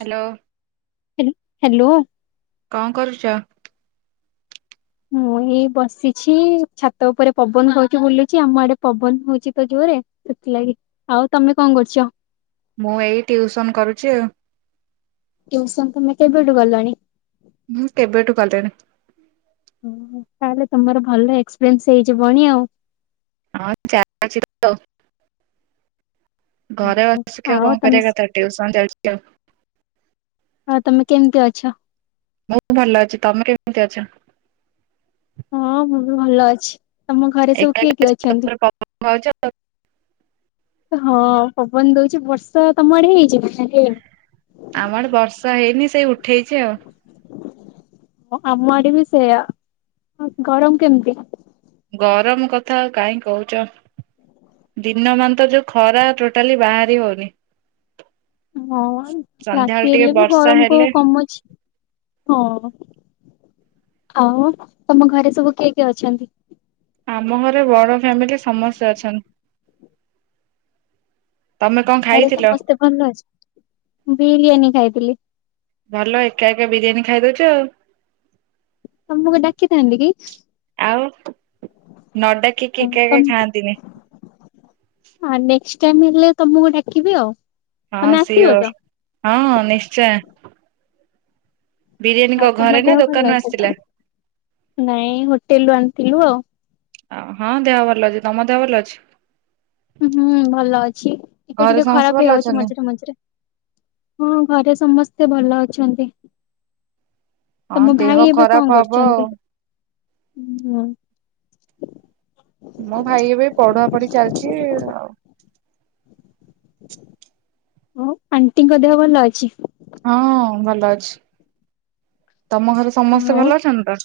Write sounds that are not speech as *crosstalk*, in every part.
Hello. ହାଲ hello. କଣ କରୁଚ? ହୁଁ। ଏଇ ବସିଛି ଛାତ ଉପରେ ପବନ ହଉଚି ବୁଲୁଚି, ଆମ ଆଡେ ପବନ ହଉଚି ତ ଜୋରରେ। ସେଥିଲାଗି ଆଉ ତମେ କଣ କରୁଚ? ମୁଁ ଏଇ ଟିଉସନ କରୁଚି ଆଉ। ଟିଉସନ ତମେ କେବେଠୁ ଗଲଣି? ମୁଁ କେବେଠୁ କଲିଣି। ଓ ତାହଲେ ତୁମର ଭଲ ଏକ୍ସପିରିଏନ୍ସ ହେଇଯିବଣୀ ଆଉ। ହଁ ଚା *unintelligible* ଘରେ ବସିକି ଆଉ କଣ ତମେ କରିବା କଥା ଟିଉସନ ଯାଉଚି ଲୋ। ହଁ ତମେ କେମିତି ଅଛ? ମୁଁ ଭଲ ଅଛି, ତମେ କେମିତି ଅଛ? ହଁ ମୁଁ ବି ଭଲ ଅଛି, ତମ ଘରେ ସବୁ କିଏ କିଏ ଅଛନ୍ତି? ଭାଉଜ। ହଁ ପବନ ଦଉଚି, ବର୍ଷ ତମ ଆଡେ ହେଇଚି ନା? ହେଇନି? ଆମଆଡ଼େ ବର୍ଷା ହେଇନି ସେଇ ଉଠେଇଚି ଆଉ। ଆମ ଆଡେ ବି ସେଇଆ ଗରମ କେମିତି? ଗରମ କଥା ଆଉ କାହିଁ କହୁଚ। ଦିନ ମାନ ତ ଯୋଉ ଖରା ଟୋଟାଲି ବାହାରି ହଉନି। ହଁ ସନ୍ଧ୍ୟାବେଳେ ରାତି ଟିକେ ହେଲେ ବି ବର୍ଷା ଗରମ କଉ ହେଲେ କମୁଚି? ହଁ ଆଉ ତମ ଘରେ ସବୁ କିଏ କିଏ ଅଛନ୍ତି? ଆମ ଘରେ ବଡ ଫ୍ୟାମିଲି ସମସ୍ତେ ଅଛନ୍ତି। ତମେ ତମ କଣ ଘରେ ଖାଇଥିଲ? ସମସ୍ତେ ଭଲ ଅଛ ମୁଁ ବିରିୟାନୀ ଖାଇଥିଲି ଭଲ ଏକା ଏକା ବିରିୟାନୀ ଖାଇଦଉ ଚ ଆଉ। ତମୁକୁ ଡାକିଥାନ୍ତି କି? ଆଉ ନଡାକିକି ଏକା ଏକା ଖାଆନ୍ତିନି। ହଁ ନେକ୍ଷ୍ଟ ଟାଇମ୍ ହେଲେ ତମକୁ ଡାକିବି ଆଉ। ହଁ ତମେ ଆସିବ ତ? ସିଓର୍ ହଁ ନିଶ୍ଚୟ। ବିରିୟାନୀ ହଉ କ ତମ ଘରେ ନା ଦେହ ଭଲ ଦୋକାନରୁ ଅଛି ତ ଆସିଥିଲା? ନାଇଁ ହୋଟେଲ ରୁ ଆଣିଥିଲୁ ଆଉ। ଆ ହଁ ଦେହଭଲ ଅଛି। ତମ ଦେହଭଲ ଅଛି? ହୁଁ ଭଲ ଅଛି ଟିକେ ଘରେ ଟିକେ ସମସ୍ତେ ଖରାପ ଭଲ ହେଇଯାଉଛି ଅଛନ୍ତି? ମଝିରେ ମଝିରେ। ହଁ ଘରେ ସମସ୍ତେ ଭଲ ଅଛନ୍ତି। ହଁ ତମ ଦେହ ଭାଇ ଏବେ ଖରାପ କଣ ହବ ଆଉ କରୁଛନ୍ତି? ଉ ହୁଁ। ମୋ ଭାଇ ଏବେ ପଢା ପଢି ଚାଲଛି ଆଉ। ଆଉ ଆଣ୍ଟିଙ୍କ ଦେହ ଭଲ ଅଛି? ହଁ ଭଲ ଅଛି। ତମ ଘରେ ସମସ୍ତେ ଆଉ ଭଲ ଅଛନ୍ତି ତ?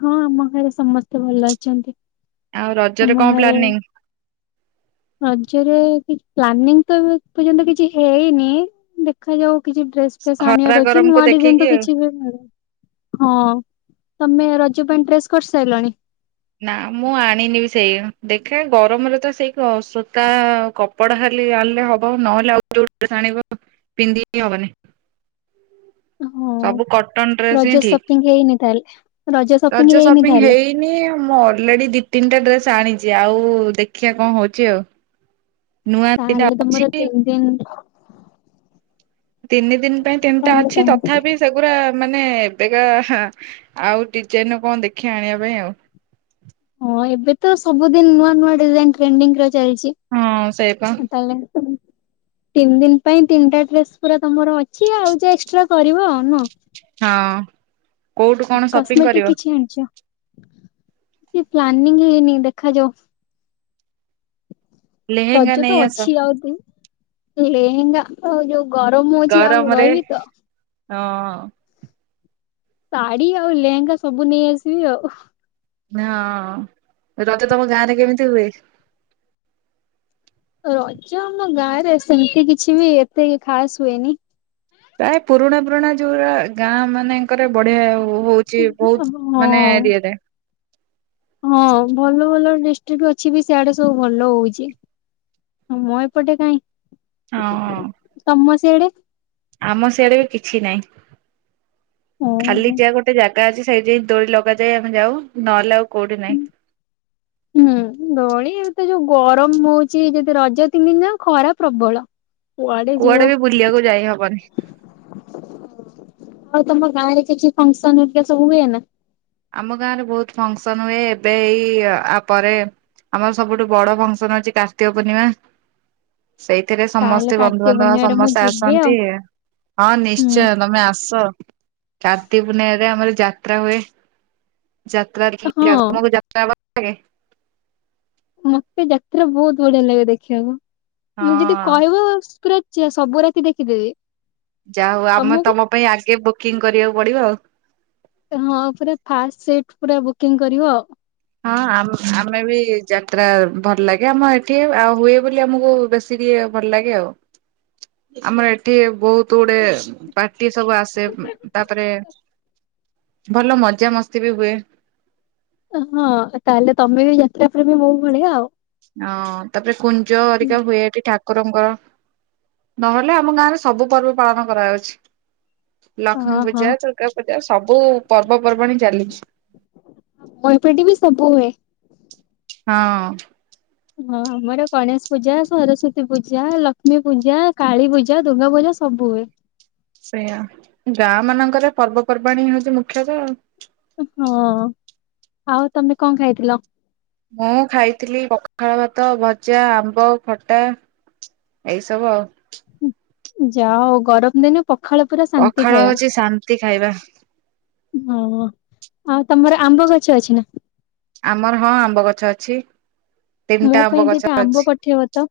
ହଁ ଆମ ଘରେ ସମସ୍ତେ ଭଲ ଅଛନ୍ତି। ଆଉ ରଜରେ ଆମ କଁ ଘରେ ପ୍ଲାନିଂ? ରଜରେ କିଛ ପ୍ଲାନିଂ ତ ଏ ପର୍ଯ୍ୟନ୍ତ କିଛି ହେଇନି, ଦେଖାଯାଉ। କିଛି ଡ୍ରେସ ଫ୍ରେସ ଖରା ଆଣିଆର ଅଛି ଗରମକୁ ନୂଆ ଡିଜାଇନ ଦେଖିକି ତ ଆଉ। କିଛିବି ହଁ। ତମେ ରଜ ପାଇଁ ଡ୍ରେସ କର ସାଇଲଣି? ନା, ମୁଁ ଆଣିନି ବି ସେଇଆ। ଦେଖେ ଗରମରେ ତ ସେଇ କ ସୂତା କପଡା ଖାଲି ଆଣିଲେ ହବ ନହେଲେ ଆଉ ଯୋଉ ଡ୍ରେସ ଆ ଆଣିବ ପିନ୍ଧି ହିଁ ହବନି। ହଁ ସବୁ କଟନ ଡ୍ରେସ ରଜ ହିଁ ସପିଙ୍ଗ ହେଇନି ତାହେଲେ? ଠିକ। ସପିଙ୍ଗ ରଜ ହେଇନି ସପିଙ୍ଗ ତାହେଲେ? ହେଇନି ମୁଁ ଅଲରେଡି ଦି ତିନଟା ଡ୍ରେସ ଆଣି ଚି। ଆଉ ଦେଖିଆ କଁ ହଉଚି ଆଉ। ନୂଆ ଦି ତାହେଲେ ତିନଟା ତମର ଅଛି। ତିନି ଦିନ ତିନି ଦିନ ପାଇଁ ତିନିଟା ତାହେଲେ ଅଛି ତମେ ତଥାପି ସେଗୁରା ମା ନେ ଏବେକା ହାଁ ଆଉ ଡିଜାଇନ ଦେଖିଆ କଁ ଆଣିଆ ପାଇଁ ଆଉ। ହଁ ଏବେ ତ ସବୁଦିନ ନୂଆ ନୂଆ ଡିଜାଇନ ଟ୍ରେଣ୍ଡିଙ୍ଗ ରହି ଯାଇଚି ହଁ ସେଇପା ତମର ତ ତିନି ଦିନ ପାଇଁ ତିନିଟା ଡ୍ରେସ ପୁରା ତମର ଅଛି ଆଉ ଯା ଏକ୍ସଟ୍ରା କରିବ ଆଉ ନୁହଁ। ହଁ କୋଉଠୁ କଣ ସପିଂ କସ୍ମେଟିକ କରିବ? କିଛି ଆଣିଛ? କିଛି ପ୍ଲାନିଂ ହେଇନି ଦେଖାଯାଉ। ଲେହେଙ୍ଗା ରଜ ତ ନେଇ ଆସ ଅଛି ଆଉରି। ଲେହେଙ୍ଗା ତ ଯୋଉ ଗରମ ହଉଚି ଆଉ ଗରମରେ ରହିବି ତ। ହଁ ଅଁ। ଶାଢୀ ଆଉ ଲେହେଙ୍ଗା ସବୁ ନେଇ ଆସିବି ଆଉ। ହଁ ରଜ ତମ ଗାଁରେ କେମିତି ହୁଏ? ରଜ ଆମ ଗାଁରେ ସେମିତି କିଛି ବି ଏତେ ଖାସ ହୁଏନି। ପ୍ରାୟ ପୁରୁଣା ପୁରୁଣା ଯୋଉରା ଗାଁ ମାନେ ଙ୍କରେ ବଢିଆ ହଉଚି ବହୁତ ହଁ। ମାନେ ଏରିଆରେ। ହଁ ଭଲ ଭଲ ଡିଷ୍ଟ୍ରିକ ଅଛି ବି ସିଆଡେ ସବୁ ଭଲ ହଉଚି। ଆମ ଏପଟେ କାଇଁ? ଅଁ ହଁ। ତମ ସିଆଡେ? ଆମ ସିଆଡେ ବି କିଛି ନାଇଁ ଖାଲି ଓହୋ। ଯା ଗୋଟେ ଜାଗ ଗା ଅଛି ସେଇଠି ଯାଇ ଦୋଳି ଲଗାଯାଏ ଆମେ ଯାଉ, ନହଲେ ଆଉ କୋଉଠି ନାହିଁ। ଏ ଯୋଉ ଗରମ ହଉଚି ଯଦି ରଜ ତିନି ଦିନ ଯାକ ଖରା ପ୍ରବଳ। କୁଆଡେ ବି ବୁଲିବାକୁ ଯାଇହବନି। ଆଉ ତମ ଗାଁରେ କିଛି ଫଙ୍କସନ ହେରିକା ସବୁ ହୁଏ ନା? ଆମ ଗାଁରେ ବହୁତ ଫଙ୍କସନ ହୁଏ, ଏବେ ଏଇ ଆ ପରେ ଆମର ସବୁଠୁ ବଡ ଫଙ୍କସନ ଅଛି କାର୍ତ୍ତିକ ପୂର୍ଣ୍ଣିମା। *inaudible* ସେଇଥିରେ ତାହେଲେ ସମସ୍ତେ କାର୍ତ୍ତିକ ବନ୍ଧୁବାନ୍ଧବ ପୂର୍ଣ୍ଣିମାରେ ମୁଁ ସମସ୍ତେ ଯିବି ଆଉ। ଆସନ୍ତି। ହଁ ହୁଁ ନିଶ୍ଚୟ ତମେ ଆସ କାର୍ତ୍ତିକ ପୂର୍ଣ୍ଣିମାରେ ଆମର ଯାତ୍ରା ହୁଏ। ଯାତ୍ରା ଦେଖିଆକୁ ହଁ ତମକୁ ଯାତ୍ରା ଭଲ ଲାଗେ? ମତେ ଯାତ୍ରା ବହୁତ ବଢିଆ ଲାଗେ ଦେଖିବାକୁ ମ ଯଦି ହଁ। କହିବ ପୁରା *unintelligible* ସବୁ ରାତି ଦେଖିଦେବି। ଯା ହଉ ଆମେ ତମକୁ ତମ ପାଇଁ ଆଗେ ବୁକିଂ କରିବାକୁ ପଡିବ ଆଉ। ହଁ ପୁରା ଫାଷ୍ଟ ସିଟ ପୁରା ବୁକିଂ କରିବ ଆଉ। ହଁ ଆମେ ବି ଯାତ୍ରା ଭଲ ଲାଗେ ଆମ ଏଠି ଆଉ ହୁଏ ବୋଲି ଆମକୁ ବେଶୀ ଟିକେ ଭଲ ଲାଗେ ଆଉ ଆମର ଏଠି ବହୁତ ଗୁଡେ ପାର୍ଟି ସବୁ ଆସେ ତାପରେ ଭଲ ମଜାମସ୍ତି ବି ହୁଏ। ହଁ ତାହେଲେ ତମେ ବି ଯାତ୍ରା ପ୍ରେମ ମୋ ଭଳିଆ ଆଉ। ହଁ ତାପରେ କୁଞ୍ଜ ହେରିକା ହୁଏ। ଏଠି ଠାକୁ ଠାକୁରଙ୍କର ନହେଲେ ଆମ ଗାଁରେ ସବୁ ପର୍ବ ପାଳନ କରାଯାଉଛି। ହଁ ଲକ୍ଷ୍ମୀ ହଁ ପୂଜା ଦୁର୍ଗା ପୂଜା ସବୁ ପର୍ବପର୍ବାଣୀ ଚାଲିଛି। *unintelligible* ବି ସବୁ ହୁଏ। ହଁ। ହଁ ଆମର ଗଣେଶ ପୂଜା ସରସ୍ଵତୀ ପୂଜା ଲକ୍ଷ୍ମୀ ପୂଜା କାଳୀ ପୂଜା ଦୁର୍ଗା ପୂଜା ସବୁ ହୁଏ। ସେୟା ଗାଁ ମାନଙ୍କରେ ପର୍ବପର୍ବାଣ ହଉଛି ମୁଖ୍ୟତଃ। ହଁ ଆଉ ତମେ କଣ ଖାଇଥିଲ? ମୁଁ ଖାଇଥିଲି ପଖାଳ ଭାତ ଭଜା ଆମ୍ବ ଖଟା ଏଇସବୁ ଆଉ। ଯାଅ ଗରମ ଦିନ ପଖାଳ ପୁରା ଶାନ୍ତି ପଖାଳ ଖାଇବା। ହଉଛି ଶାନ୍ତି ଖାଇବା ହଁ ଆଉ ତମର ଆମ୍ବ ଗଛ ଅଛି ନା? ଆମର ହଁ ଆମ୍ବ ଗଛ ଅଛି ମୋ ତିନିଟା ପାଇଁ ଆମ୍ବ ଗଛ ଦିଟା ଆମ୍ବ ଅଛି। ପଠେଇବ ତ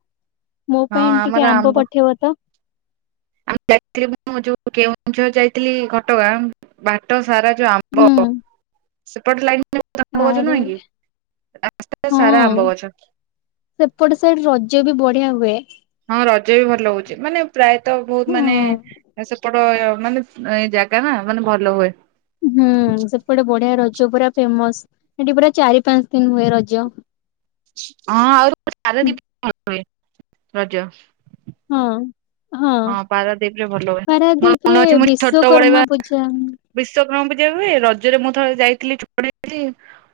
ମୋ ହଁ ପାଇଁ ଟିକେ ଆମର ଆମ୍ବ ପଠେଇବ ତ ଆ ଯାଇଥିଲି ମୁଁ ଯୋଉଁ ମୁଁ କେଉଁଝର ଯାଇଥିଲି ଘଟଗାଁ ବାଟ ସାରା ଯୋଉ ଆମ୍ବ। ହୁଁ ସେପଟେ ଲାଇନ ରେ ଆମ୍ବ ଗଛ ଆରେ ନୁହେଁ କି ରାସ୍ଥା ସାରା ଆମ୍ବ ଗଛ। ସେପଟେ ସାଇଡ ରଜ ବି ବଢିଆ ହୁଏ। ହଁ ରଜ ବି ଭଲ ଲାଗୁଛି ମାନେ ପ୍ରାୟତଃ ବହୁତ ହଁ ମାନେ ସେପଟ ମାନେ ଏ ଜାଗା ନା ମାନେ ଭଲ ହୁଏ। ହୁଁ ସେପଟେ ବଢିଆ ରହୁଛି। ରଜ ପୁରା ଫେମସ ସେଠି ପୁରା ଚାରି ପାଞ୍ଚ ଦିନ ହୁଏ ରଜ। *unintelligible* ରଜ। ହଁ। ହଁ ପାରାଦୀପ ରେ ଭଲ ହୁଏ। ମୋର ପାରାଦୀପ ମନେ ରେ ଅଛି ମୁଁ ଛୋଟ ବେଳେ ବା ବିଶ୍ଵକର୍ମା ପୂଜା *unintelligible* ରଜରେ ମୁଁ ଥରେ ଯାଇଥିଲି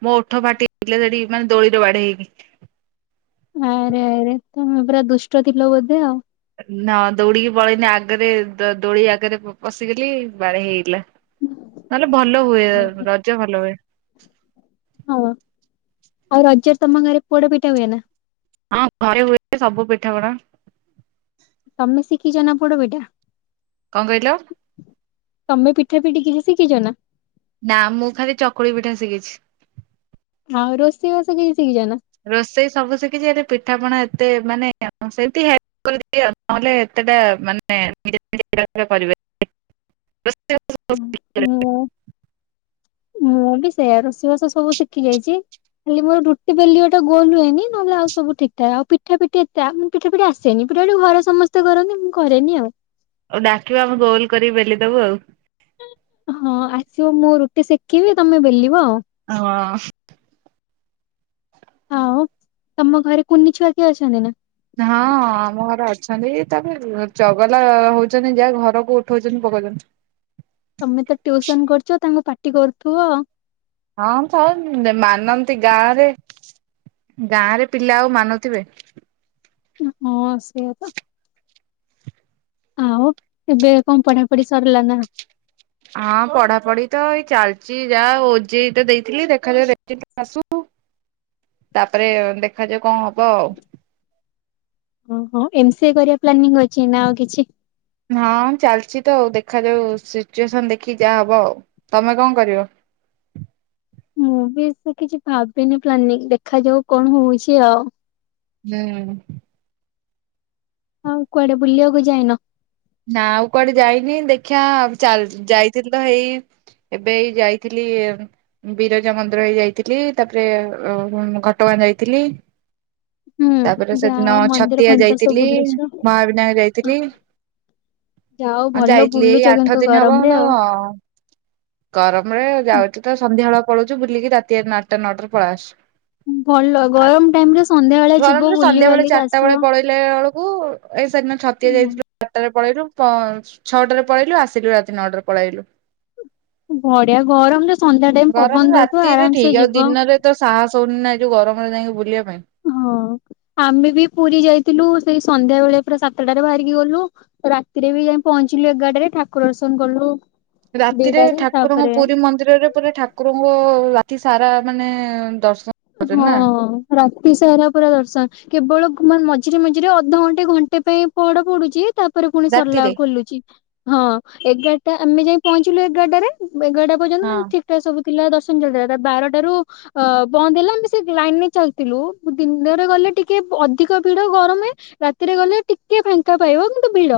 ମୋ ଓଠ ଫାଟିଯାଇଥିଲା ସେଠି ମାନେ ଦୋଳି ରେ ବାଜି ଦେଇନି। ଆରେ ଆରେ ତମେ ପୁରା ଦୁଷ୍ଟ ଥିଲ ବୋଧେ ଆଉ। ନ ଦୌଡ଼ିକି ପଳେଇନି ଆଗରେ ଦୋଳି ଆଗରେ ପଶିଗଲି ବାଡେଇ ହେଇଗଲା। ନହେଲେ ଭଲ ହୁଏ ଆରେ ଆରେ, ରଜ ଭଲ ହୁଏ। ହଁ ଆଉ ରଜରେ ତମ ଘରେ ପୋଡ଼ ପିଠା ହୁଏ ନା? ହଁ ଘରେ ହୁଏ ସବୁ ପିଠା ପଣା। ତମେ ଶିଖିଛ ନା ପୋଡ଼ପିଠା? କଣ କହିଲ? ତମେ ପିଠା ପିଠି କିଛି ଶିଖିଛନା? ନା ମୁଁ ଖାଲି ଚକୁଳି ପିଠା ଶିଖିଛି। ଆଉ ରୋଷେଇ ବାସ କିଛି ଶିକିଛ ନା? ରୋଷେଇ ସବୁ ଶିଖିଛି ଏ ପିଠାପଣା ଏତେ ମାନେ ସେମିତି ହେଲ୍ପ କଲେ କରିବି ଆଉ ନହେଲେ ସେଟା ମାନେ ନି କରିବେ ହୁଁ, *unintelligible* ମୁଁ ମୁଁ ବି ସେୟା ରୋଷେଇବାସ ସବୁ ଶିଖି ଯାଇଛି। ଖାଲି ମୋର ରୁଟି ବେଲିବା ଟା ଗୋଲ ହୁଏନି ନ ହେଲେ ଆଉ ସବୁ ଠିକ ଠକ ପିଠା ପିଠି ଏତେ ପିଠା ପିଠି ଆସେନି। ଏପଟେଆଡୁ ଘରେ ସମସ୍ତେ କରନ୍ତି ମୁଁ କରେନି ଆଉ। ଅଉ ଡାକିବ ଆମେ ଗୋଲ କରି ବେଲି ଦବୁ ଆଉ। ହଁ ଆସିବ ମୁଁ ରୁଟି ସେକିବି ତମେ ବେଲିବ ଆଉ। ହଁ। ଆଉ ତମ ଘରେ କୁନି ଛୁଆ କିଏ ଅଛନ୍ତି ନା? ହଁ ଆମ ଘରେ ଅଛନ୍ତି। ତାପରେ ଚଗଲା ହଉଚନ୍ତି ଯାହା ଘରକୁ ଉଠଉଚନ୍ତି ପକ୍ ପ୍ରେଗେଁଣ୍ଟ୍। ତମେ ତ ଟିଉସନ କରୁଚ ତାଙ୍କୁ ପାଟି କରୁଥିବ। ହଁ ଥାଉ ଉଁ ଉଁ ଯେ ମାନନ୍ତି ଗାଁ ରେ। ଗାଁରେ ପିଲା ଆଉ ମାନୁଥିବେ? ହଁ ସେୟା ପା। ଆଉ ଏବେ କଣ ପଢା ପଢି ସରିଲା ନା କଁ? ହଁ ପଢାପଢି ତ ଏଇ ଚାଲଚି ଯାହା ଓଜେଇ ତ ଦେଇଥିଲି ଦେଖାଯାଉ *unintelligible* ଆସୁ। ହଁ *inaudible* ତାପରେ ଦେଖାଯାଉ କଣ ହବ ଆଉ। ଉଁ ହୁଁ ଏମ ସି ଏ କରିବା ପ୍ଲାନିଂ ଅଛି ନା ଆଉ କିଛି? ହଁ ଚାଲଚି ତ ଆଉ ଦେଖାଯାଉ ସିଚୁଏସନ ଦେଖିକି ଯାହା ହବ। ଆଉ ତମେ କଣ କରିବ? *inaudible* ମୁଁ ବି ସେ କିଛି ଭାବିନି ପ୍ଲାନିଂ ଦେଖାଯାଉ କଣ ହଉଚି ଆଉ। ହୁଁ। ହଁ କୁଆଡେ ବୁଲିବାକୁ ଯାଇନ। ନା ଆଉ କୁଆଡେ ଯାଇନି ଦେଖିବା ଚାଲ୍ ଯାଇଥିଲି ତ ହେଇ ଏବେ ଏଇ ଯାଇଥିଲି ବିରଜା ମନ୍ଦିର ହେଇ ଯାଇଥିଲି ତାପରେ ଉ ହୁଁ ଘଟ ଗାଁ ଯାଇଥିଲି। ହୁଁ ତାପରେ ସେଦିନ ଯାଅ ମନ୍ଦିର ଛତିଆ ଫନ୍ଦିର ସବୁ ବୁଲିଛ। ଯାଇଥିଲିମହାବିନାୟକ ଯାଇଥିଲି ଯାଅ ହଁ ଭଲ ଯାଇଥିଲି ଏଇ ବୁଲୁଛ ଆଠ କିନ୍ତୁ ଦିନ ହବ ଗରମରେ *unintelligible* ଆଉ। ହଁ। ଗରମ ରେ ଯାଉଚି ତ ସନ୍ଧ୍ୟା ବେଳା ପଳଉଚୁ ବୁଲିକି ରାତି ଆଠ ନଅଟା ନଅଟାରେ ପଳାଇ ଆସୁ। ହୁଁ। ଗରମରେ ବୁଲି ସନ୍ଧ୍ୟା ବେଳେ ବାଲିକି ଚାରଟା ଆସିବ। ବେଳେ ପଳେଇଲେ ବେଳକୁ ଏଇ *unintelligible* ହତିଆ ଯାଇଥିଲୁ ଅଟରେ ପଳେଇଲୁ ତ ଛଅଟାରେ ପଳେଇଲୁ ଆସିଲୁ ରାତି ନଅଟାରେ ପଳେଆଇଲୁ। ବଢିଆ ଗରମ ତ ଗରମ ରାତିରେ ଠିକ ଆଉ ଦିନରେ ତ ସାହସ ହଉନି ନା ଏ ଯୋଉ ଗରମରେ ଯାଇଁକି ବୁଲିଆକ୍ ହଁ ଆମେ ବି ପୁରୀ ଯାଇଥିଲୁ। ସେଇ ସନ୍ଧ୍ୟା ବେଳେ ପୁରା ସାତଟାରେ ବାହାରିକି ଗଲୁ ରାତିରେ ବି ଯାଇଁ ପହଞ୍ଚିଲୁ ଏଗାରଟାରେ ଠାକୁର ଦର୍ଶନ କଲୁ। ରାତିରେ ଦିଟାରେ ଠାକୁରଙ୍କ ତାପରେ ପୁରୀ ମନ୍ଦିରରେ ପୁରା ଠାକୁରଙ୍କ ରାତି ସାରା ମାନେ ଦର୍ଶ ହଁ ରାତି ସାରା ପୁରା ଦର୍ଶନ। କେବଳ ମୋ ମଝିରେ ମଝିରେ ଅଧଘଣ୍ଟେ ଘଣ୍ଟେ ପାଇଁ ପହଡ ପଡ଼ୁଚି ତାପରେ ପୁଣି ସରିଲା ରାତିରେ ଖୋଲୁଚି। ହଁ ଏଗାରଟା ଆମେ ଯାଇ ପହଞ୍ଚିଲୁ ଏଗାରଟାରେ ଏଗାରଟା ପର୍ଯ୍ୟନ୍ତ ହଁ ମାନେ ଠିକ ଠାକ ସବୁ ପିଲା ଦର୍ଶନ ଚାଲିଥିଲା। ତାପରେ ବାରଟାରୁ ଅ ବନ୍ଦ ହେଲା। ଆମେ ସେ ଲାଇନରେ ଚାଲିଥିଲୁ ଦିନରେ ଗଲେ ଟିକେ ଅଧିକ ଭିଡ ଗରମ ହୁଏ। ରାତିରେ ରେ ଗଲେ ଟିକେ ଫାଙ୍କା ପାଇବ। କିନ୍ତୁ ଭିଡ।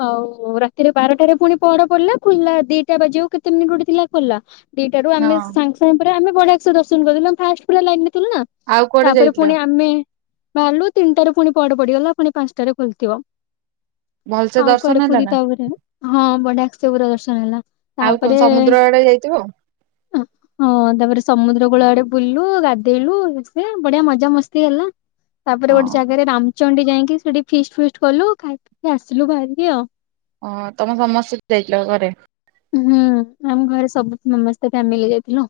ହଉ ରାତିରେ ବାରଟାରେ ପୁଣି ପହଡ ପଡିଲା। ଖୋଲିଲା ଦିଟା ବାଜିଆକୁ କେତେ ମିନିଟ ଗୋଟେ ଥିଲା ଖୋଲଲା ଦିଟା ରୁ ଆମେ ହଁ ସାଙ୍ଗ ସାଙ୍ଗ ରେ ଆମେ ବଢିଆ ଦର୍ଶନଦଲୁ ଫାା ଥିଲୁ ନା ଆଉ କୁଆଡେ ତାପରେ ଯାଇଥିଲ? ପୁଣି ଆମେ ବାହାରିଲୁ ତିନିଟାରୁ ପୁଣି ପହଡ ପଡ଼ିଗଲା। ପୁଣି ପାଞ୍ଚଟାରେ ଖୋଲିଥିବ। ଭଲସେ ଆଉ ଦର୍ଶନ କୁଆଡେ ହେଲା ପୁରୀ ନା ତା ଉପରେ ହଁ ବଢାକ୍ ସେ ପୁରା ଦର୍ଶନ ହେଇଗଲା। ଆଉ କଣ ସମୁଦ୍ର ଆଡେ ଯାଇଥିବ ଆଉ? ହଁ ତାପରେ ସମୁଦ୍ରକୂଳ ଆଡେ ବୁଲୁ ଗାଧେଇଲୁ ସେ ବଢିଆ ମଜା ମସ୍ତି ହେଲା ତାପରେ ଗୋଟେ ହଁ। ଜାଗାରେ ରାମ ଚଣ୍ଡୀ ଯାଇକି ସେଠି ଫିଷ୍ଟ ଫିଷ୍ଟ କଲୁ ଖାଇିପି କି ଆସିଲୁ ବାହାରିକି ଆଉ। ଓଁ ତମେ ସମସ୍ତେ ଯାଇଚ ଘରେ। ହୁଁ ଆମ ଘରେ ସବୁ ସମସ୍ତେ ଫ୍ୟାମିଲି ଯାଇଥିଲୁ।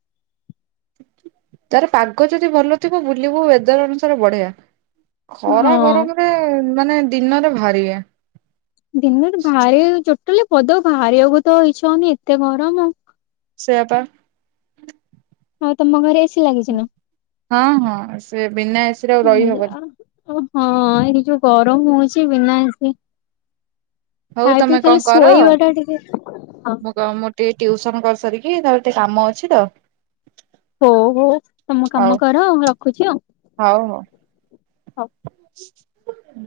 ତାର ପାଗ ଯଦି ଭଲ ଥିବ ବୁଲିବୁ ୱଦର ଅନୁସାରେ ବଢିଆ। ଖରା ହଁ। ଗରମରେ ମାନେ ଦିନରେ ଭାରି ଇଏ। ଦିନରେ ଭାରି ଟୋଟାଲି ବଦ ବାହାରିବାକୁ ତ ଇଚ୍ଛା ହଉନି ଏତେ ଗରମ ଆଉ। ସେଆପା। ଆଉ ତମ ଘରେ ଏସି ଲାଗିଛି ନା। ହଁ ହଁ ସେ ବିନା ଏସିରେ ଆଉ ରହିହବନି। ଓ ହଁ ଏଇଠି ଯୋଉ ଗରମ ହଉଛି ବିନା ଏସି। ହଉ ଖାଇ ତମେ ପିଇ କଣ ଖାଲି କର ଶୋଇବା ଟା ଟିକେ ହଁ। ମୁଁ କ ମୁଁ ଟିକେ ଟ୍ୟଉସନ କରିସାରିକି ତାର ଟିକେ କାମ ଅଛି ତ। ହଉ ହୋ ତମ କାମ ହଉ କର ଆଉ ରଖୁଛି ଆଉ। ହଉ ହଉ। ହଁ। ହୁଁ।